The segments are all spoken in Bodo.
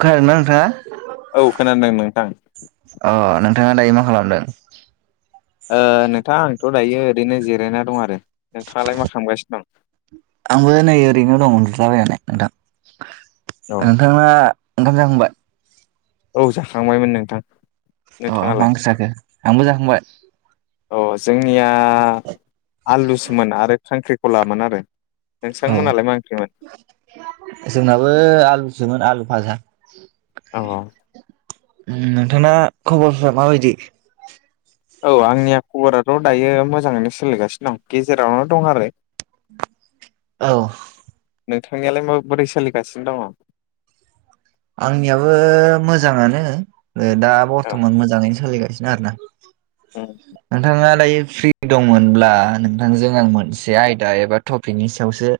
खोनादोंना नोंथाङा? औ खोनादों नोंथां। अ नोंथाङा दायो मा खालामदों? नोंथाङा आंथ' दायो ओरैनो जिरायना दं आरो। नोंथाङालाय मा खालामगासिनो दं? आंबो नै ओरैनो दं उनदुलाबायनानै नोंथां। दं औ नोंथां नोंथाङा ओंखाम जाखांबाय? औ जाखांबायमोन नोंथां। अ मा नोंथाङालाय ओंख्रग जाखो आंबो जाखांबाय अ जोंनिया आलुसोमोन आरो खांख्रिखलामोन आरो। औ नोंथांमोनहालाय मा ओंख्रिमोन? जोंनाबो आलुसोमोन आलु फाजा। औ ओम नोंथाङा खबरफोरा माबादि? औ आंनिया खबराथ दायो मोजाङैनो सोलिगासिनो दं गेजेरावनो दं आरो। औ। नोंथांनियालाय मा बोरै सोलिगासिनो दङ? आंनियाबो मोजाङानो दा बरथमान मोजाङैनो सोलिगासिनो आरोना। [unintelligible] नोंथाङा दायो फ्रि दंमोनब्ला नोंथांजों आं मोनसे आयदा एबा टपिकनि सायावसो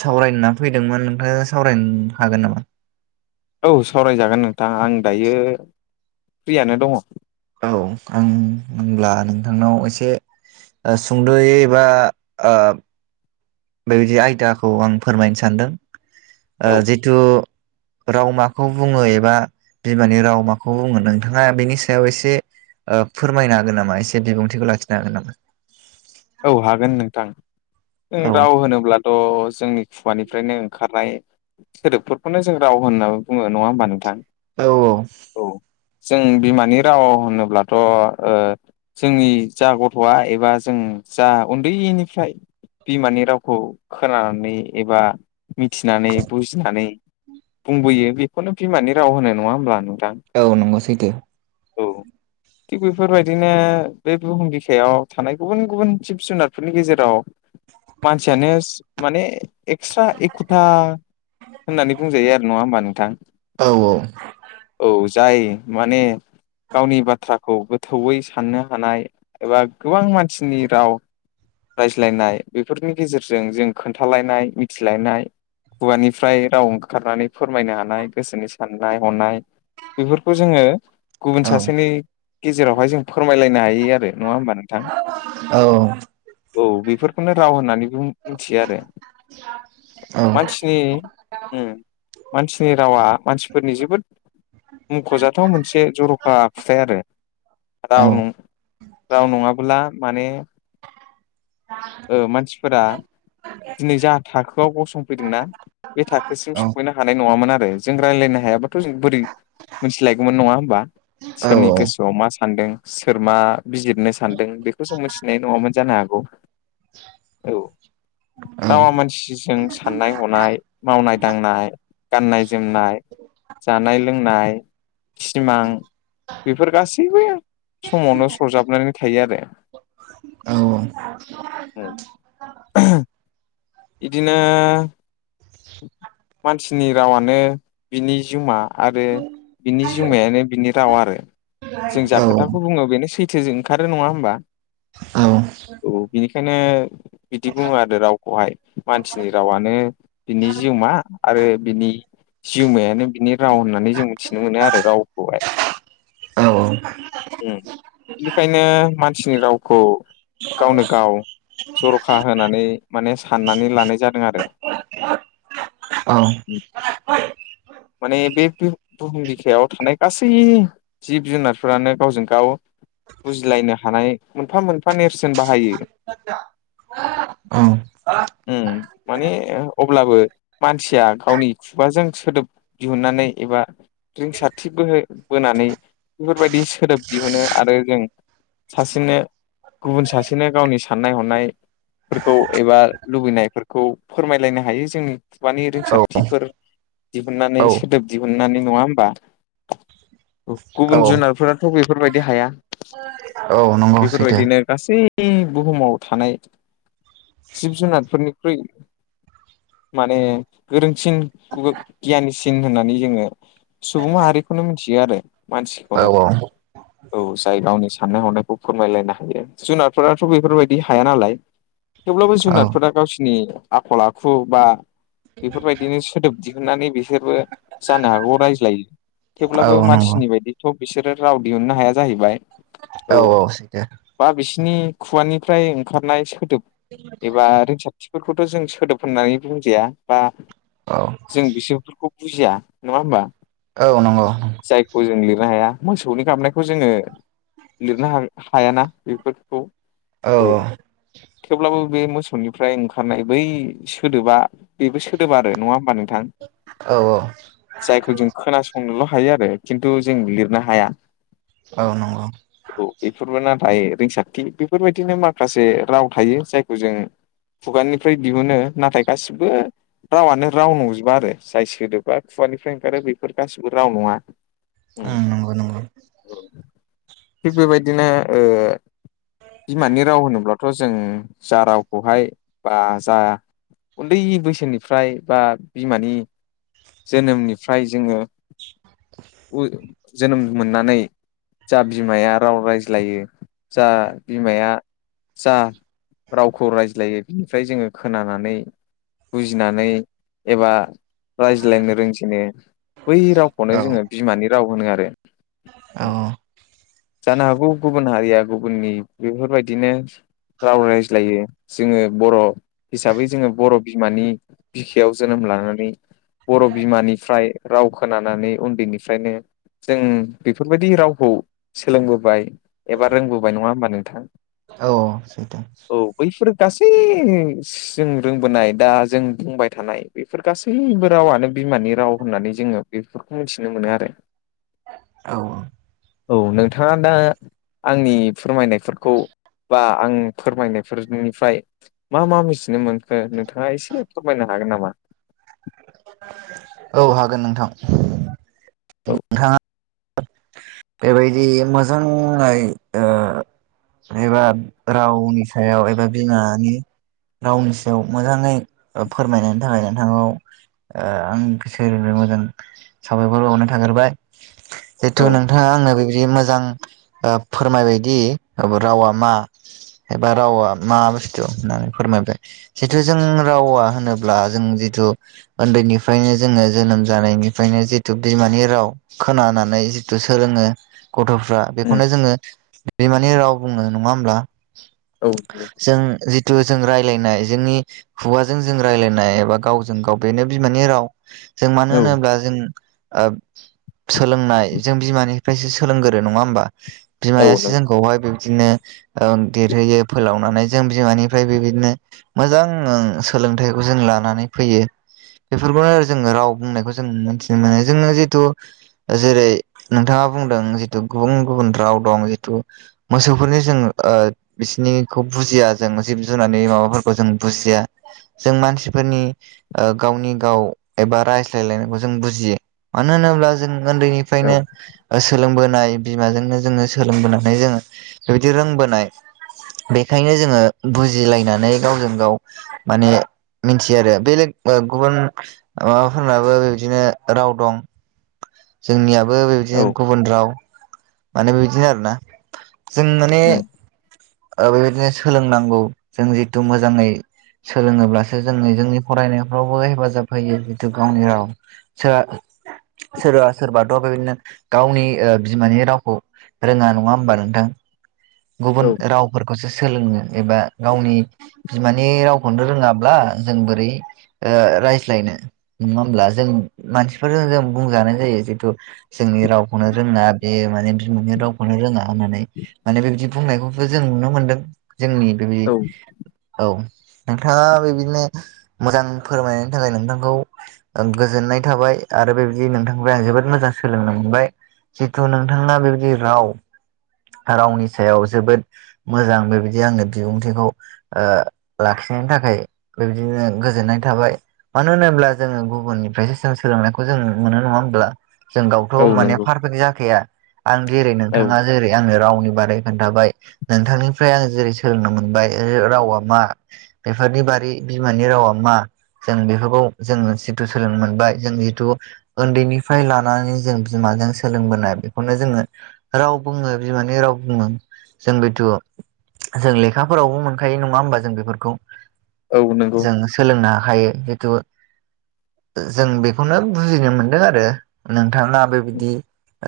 सावरायनो होनना फैदोंमोन नोंथाङा सावरायनो हागोन नामा? औ सावरायजागोन नोंथां आं दायो फ्रियानो दङो। औ आं होनब्ला नोंथांनाव एसेओ सुंद' एबा ओ बेबायदि आयदाखौ आं फोरमायनो सानदों जितुओ राव माखौ बुंङो एबा बिमानि राव माखौ बुङो नोंथांङा बिनि सायाव एसे फोरमायनो हागोन नामा एसे बिबुंथिखौ लाखिनो हागोन नामा? औ हागोन नोंथां औ राव होनोब्लाथ' थ' जोंनि खुवानिफ्रायनो ओंखारनाय सोदोबफोरखौनो जों राव होननानै बुङ नङा होमबा नोंथां? औ औ औ जों बिमानि रावखौ होनोब्लाथ' जोंनि जा गथ'आ एबा जों जा उन्दैनिफ्राय बिमानि रावखौ खोनानानै एबा मिथिनानै बुजिनानै बुंबोयो बेखौनो बिमानि राव होनो नंङा होमब्ला नोंथां। औ नंगौ सैथो। औ थिग बेफोरबादिनो बे बुहुम बिखायाव थानाय गुबुन गुबुन। जिब जुनारफोरनि गेजेरावो मानसियानो ओ माने एक्सट्रा एखुथा होननानै बुंजायो आरो नंङा होमबा नोंथां औ औ। जाय माने गावनि बाथ्राखौ गोथौयै साननो हानाय एबा गोबां मानसिनि राव रायज्लायनाय बेफोरनि गेजेरजों जों खोन्थालायनाय मिथिलायनाय खुगानिफ्राय राव ओंखारनानै फोरमायनो हानाय गोसोनि साननाय हनायो बेफोरखौ जोंङो गुबुन औ सासेनि गेजेरावहाय जों फोरमायलायनो हायो आरो नंङा होमबा नोंथां। औ। औ बेफोरखौनो राव होननानैबो मिथियो आरो मानसि मानसिनि रावा मानसिफोरनि जोबोद मख'जाथाव मोनसे जर'खा आखुथाय आरो। औ राव राव नङाबोला माने ओ मानसिफोरा दिनै जा थाखोआव गसंफैदोंना बे थाखोसिम औ संफैनो हानाय नंङामोन आरो। जों रायज्लायनो हायाबाथ' जों बोरै मोनथिलायगौमोन नंङा होमबा? सोरनि गोसोआव मा सानदों सोर मा बिजिरनो सान्दों बेखौ जों मिथिनाय नंङामोन। जानो हागौ औ। रावा औ मानसिजों साननाय-हनाय, मावनाय-दांनाय। गाननाय जोमनाय जानाय लोंनाय सिमां बेफोर गासैबो समावनो सरजाबनानै थायो आरो। औ। बिदिनो मानसिनि रावानो बिनि जिउमा आरो बिनि जिउमायानो बिनि राव आरो जों जा खोथाखौ बुंङो बेनो सैथोजों ओंखारो नङा होनोमबा औ औ बिनिखायनो बिदि बुंङो आरो रावखौहाय मानसिनि रावानो बिनि जिउमा आरो बिनि जिउमायानो बिनि राव होननानै जों मिथिनो मोनो आरो रावखौहाय उम औ बेनिखायनो मानसिनि रावखौ गावनो गाव जर'खा होनानै माने साननानै लानाय जादों आरो [unintelligible] माने बे बुहुम बिखायाव थानाय गासै जिब जुनारफोरानो गावजों गाव बुजिलायनो हानाय मोनफा मोनफा नेरसोन बाहायो [inaudible] ओं उम माने अब्लाबो मानसिया गावनि खुगाजों सोदोब दिहुनन्नानै एबा रिंसारथि बोह बोनानै बेफोरबायदि सोदोब दिहुनो आरो जों सासेनो गुबुन सासेनो गावनि साननाय हनाय फोरखौ एबा लुबैनायफोरखौ फोरमायलायनो हायो जोंनि खुगानि औ औ रोंसारथिफोर दिहुननानै औ सोदोब दिहुननानै नङा होमबा औ गुबुन जुनारफोराथ' बेफोरबायदि हाया औ नंगौ सैथो बेफोरबायदिनो गासै बुहुमाव थानाय जिब जुनारफोरनिख्रुइ माने गोरोंसिनखौ गियानिसिन होननानै जोङो सुबुं माहारिखौनो मिथियो आरो औ मानसिखौनो [inaudible] औ जाय गावनि साननाय हनायखौ फोरमायलायनो हायो जुनारफोराथ' बेफोरबायदि हाया नालाय थेवब्लाबो औ जुनारफोरा गावसिनि आखल आखु खुबा बेफोरबायदिनो सोदोब दिहुननानै बिसोरबो जानो हागौ रायज्लायो थेवब्लाबो औ नंगौ मानसिनि बायदिथ' बिसोरो राव दिहुननो हाया जाहैबाय औ [inaudible] बा बिसिनि खुगानिफ्राय ओंखारनाय सोदोब एबा रोंसथिफोरखौथ' जों सोदोब होननानै बुंजाया बा औ जों बिसोरनिखौ बुजिया नङा होमबा औ नंगौ जायखौ जों लिरनो हाया मोसौनि गाबनायखौ जोङो लिरनो हा हायाना बेफोरखौ औ थेवब्लाबो बे मोसौनिफ्राय ओंखारनाय बै सोदोबा बेबो सोदोब आरो नङा होमबा नोंथां औ-औ जायखौ जों खोनासंनोल' हायो आरो खिन्थु जों लिरनो हाया औ नंगौ औ बेफोरबो नाथाय रिंसारथि बेफोरबायदिनो माखासे राव थायो जायखौ जों खुगानिफ्राय दिहुनो नाथाय गासिबो रावानो राव नंजोबा आरो जाय सोदोबा खुगानिफ्राय ओंखारो बेफोर गासिबो राव नङा ओं नंगौ नंगौ बेबायदिनो ओ बिमानि राव होनोब्लाथ' जों जा रावखौहाय बा जा उन्दै बैसोनिफ्राय बा बिमानि जोनोमनिफ्राय जोङो उ जोनोम मोननानै जा बिमाया राव रायज्लायो जा बिमाया जा रावखौ रायज्लायो बिनिफ्राय जोङो खोनानानै बुजिनानै एबा रायज्लायनो रोंजेनो बै रावखौनो औ जोङो बिमानि राव होनो आरो। औ जानो हागौ गुबुन हारिया गुबुननि बेफोरबायदिनो राव रायज्लायो जोङो बर' हिसाबै जोङो बर' बिमानि बिखायाव जोनोम लानानै बर' बिमानिफ्राय राव खोनानानै उन्दैनिफ्रायनो जों बेफोरबायदि रावखौ सोलोंबोबाय एबा रोंबोबाय नङा ओमबा नोंथां? औ सैथो औ बैफोर गासै जों रोंबोनाय दा जों बुंबाय थानाय बेफोर गासैबो रावानो बिमानि राव होननानै जोङो बेफोरखौ मिथिनो मोनो आरो। औ औ नोंथाङा दा आंनि फोरमायनायफोरखौ बा आं फोरमायनायफोरनिफ्राय मा मा मिथिनो मोनखो नोंथाङा एसे फोरमायनो हागोन नामा? औ हागोन नोंथां। औ नोंथाङा बेबायदि मोजाङै ओ एबा रावनि सायाव एबा बिमानि रावनि सायाव मोजाङै ओ फोरमायनायनि थाखाय नोंथांखौ ओ आं गोसोनिफ्राय मोजां साबायखर बावग्रोनाय थाग्रोबाय औ जिहेथु नों थाङा आंनो बेबायदि मोजां ओ फोरमायबायदि रावा मा एबा रावा मा बुस्थु होननानै फोरमायबाय जितु जों रावा होनोब्ला जों जितु ओन्दैनिफ्रायनो जोङो जोनोम जानायनिफ्रायनो जितु बिमानि राव खोनानानै थ' सोलोङो गथ'फ्रा उम बेखौनो जोङो बिमानि राव बुंङो नङा ओमब्ला औ जों जि थु जों रायलायनाय जोंनि खुगाजों जों रायज्लायनाय एबा गावजों गाव बेनो बिमानि राव जों मानो होनोब्ला जों ओब सोलोंनाय जों बिमानिफ्रायसो सोलोंगोरो नङा ओमबा औ बिमायासो नों जोंखौहाय बे दिनो ओं देरहोयो फोलावनानै जों बिमानिफ्राय बेबायदिनो मोजां ओं सोलोंथाइखौ जों लानानै फैयो। बेफोरखौनो जोङो राव बुंनायखौ जों मोनथिनो मोनो जोङो जितु जेरै नोंथाङा बुंदों जितु गुबुन गुबुन राव दं जितु मोसौफोरनि जों ओ बिसिनिखौ बुजिया जों जिब जुनारनि माबाफोरखौ जों बुजिया जों मानसिफोरनि ओ गावनि गाव एबा रायज्लायलायनायखौ जों बुजियो मानो होनोब्ला जों औ ओन्दैनिफ्रायनो ओ सोलोंबोनाय बिमाजोंनो जोङो सोलोंबोनायखाय जोङो बेबायदि रोंबोनाय बेखायनो जोङो बुजिलायनानै गावजों गाव माने मिथियो आरो बेलेग ओ गुबुन माबाफोरनाबो बिबदिनो राव दं। जोंनियाबो औ बेबायदिनो गुबुन राव माने बेदिनो आरोना जों माने उम ओ बेबायदिनो सोलोंनांगौ जों जितु मोजाङै सोलोङोब्लासो जोङो जोंनि फरायनायफ्रावबो हेफाजाब होयो जितु गावनि राव सोर सोरबा सोरबाथ' बेबायदिनो गावनि बिमानि रावखौ रोङा नङा होमबा नोंथां गुबुन औ रावफोरखौसो सोलोङानो एबा गावनि बिमानि रावखौनो रोङाब्ला जों बोरै रायज्लायनो नङा होमब्ला जों मानसिफोरजों जों बुंजानाय जायो जितु जोंनि रावखौनो रोङा बे माने बिमानि रावखौनो रोङा होननानै माने बे बिदि बुंनायखौ जों नुनो मोनदों जोंनि बेबायदि औ औ नोंथाङा बेबायदिनो मोजां फोरमायनायनि थाखाय नोंथांखौ गोजोननाय थाबाय आरो बेबायदि नोंथांनिफ्राय आं जोबोद मोजां सोलोंनो मोनबाय जिथु नोंथांना बेबायदि राव रावनि सायाव जोबोद मोजां बेबायदि आंनो बिबुंथिखौ लाखिनायनि थाखाय बेबायदिनो गोजोननाय थाबाय मानो होनोब्ला जोङो गुबुननिफ्रायसो जों सोलोंनायखौ जों मोनो नङा होनोमब्ला जों गावथ' औ माने नंगौ पारफेक्ट जाखाया आं जेरै औ नोंथाङा जेरै आङो रावनि बारै खोन्थाबाय नोंथांनिफ्राय आं जेरै सोलोंनो मोनबाय रावा मा बेफोरनि बारि बिमानि रावा मा जों बेफोरखौ जोङो जिथु सोलोंनो मोनबाय जों जिथु उन्दैनिफ्राय लानानै जों बिमाजों सोलोंबोनाय बेखौनो जोङो राव बुङो बिमानि राव बुङो जों बेथ' जों लेखाफोरावबो मोनखायो नङा होमबा जों बेफोरखौ औ नंगौ जों सोलोंनो हायो जितु जों बेखौनो बुजिनो मोनदों आरो नोंथाङा बेबायदि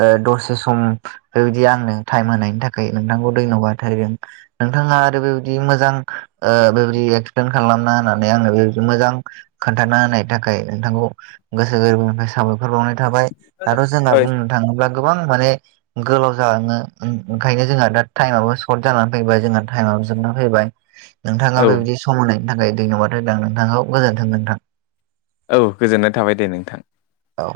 ओ दसे सम बेबायदि आंनो टाइम होनायनि थाखाय नोंथांखौ धन्यबाद होदों नोंथाङा आरो बेबायदि मोजां बेबायदि एक्सप्लेन खालामना होनानै आङो बेबायदि मोजां खोन्थाना होनायनि थाखाय नोंथांखौ गोसो गोरबोनिफ्राय साबायखर बावनाय थाबाय आरो' जोंना ओइ बुंनो थाङोब्ला गोबां माने गोलाव जालाङो ओंखायनो जोंहा दा टाइमाबाबो सर्ट जानानै फैबाय जोंहा टाइमाबो जोबना फैबाय औ नोंथाङा बेबायदि सम होनायनि थाखाय धन्यबाद होदों आं नोंथाखौ गोजोन्थों नोंथां औ गोजोननाय थाबाय दे नोंथां औ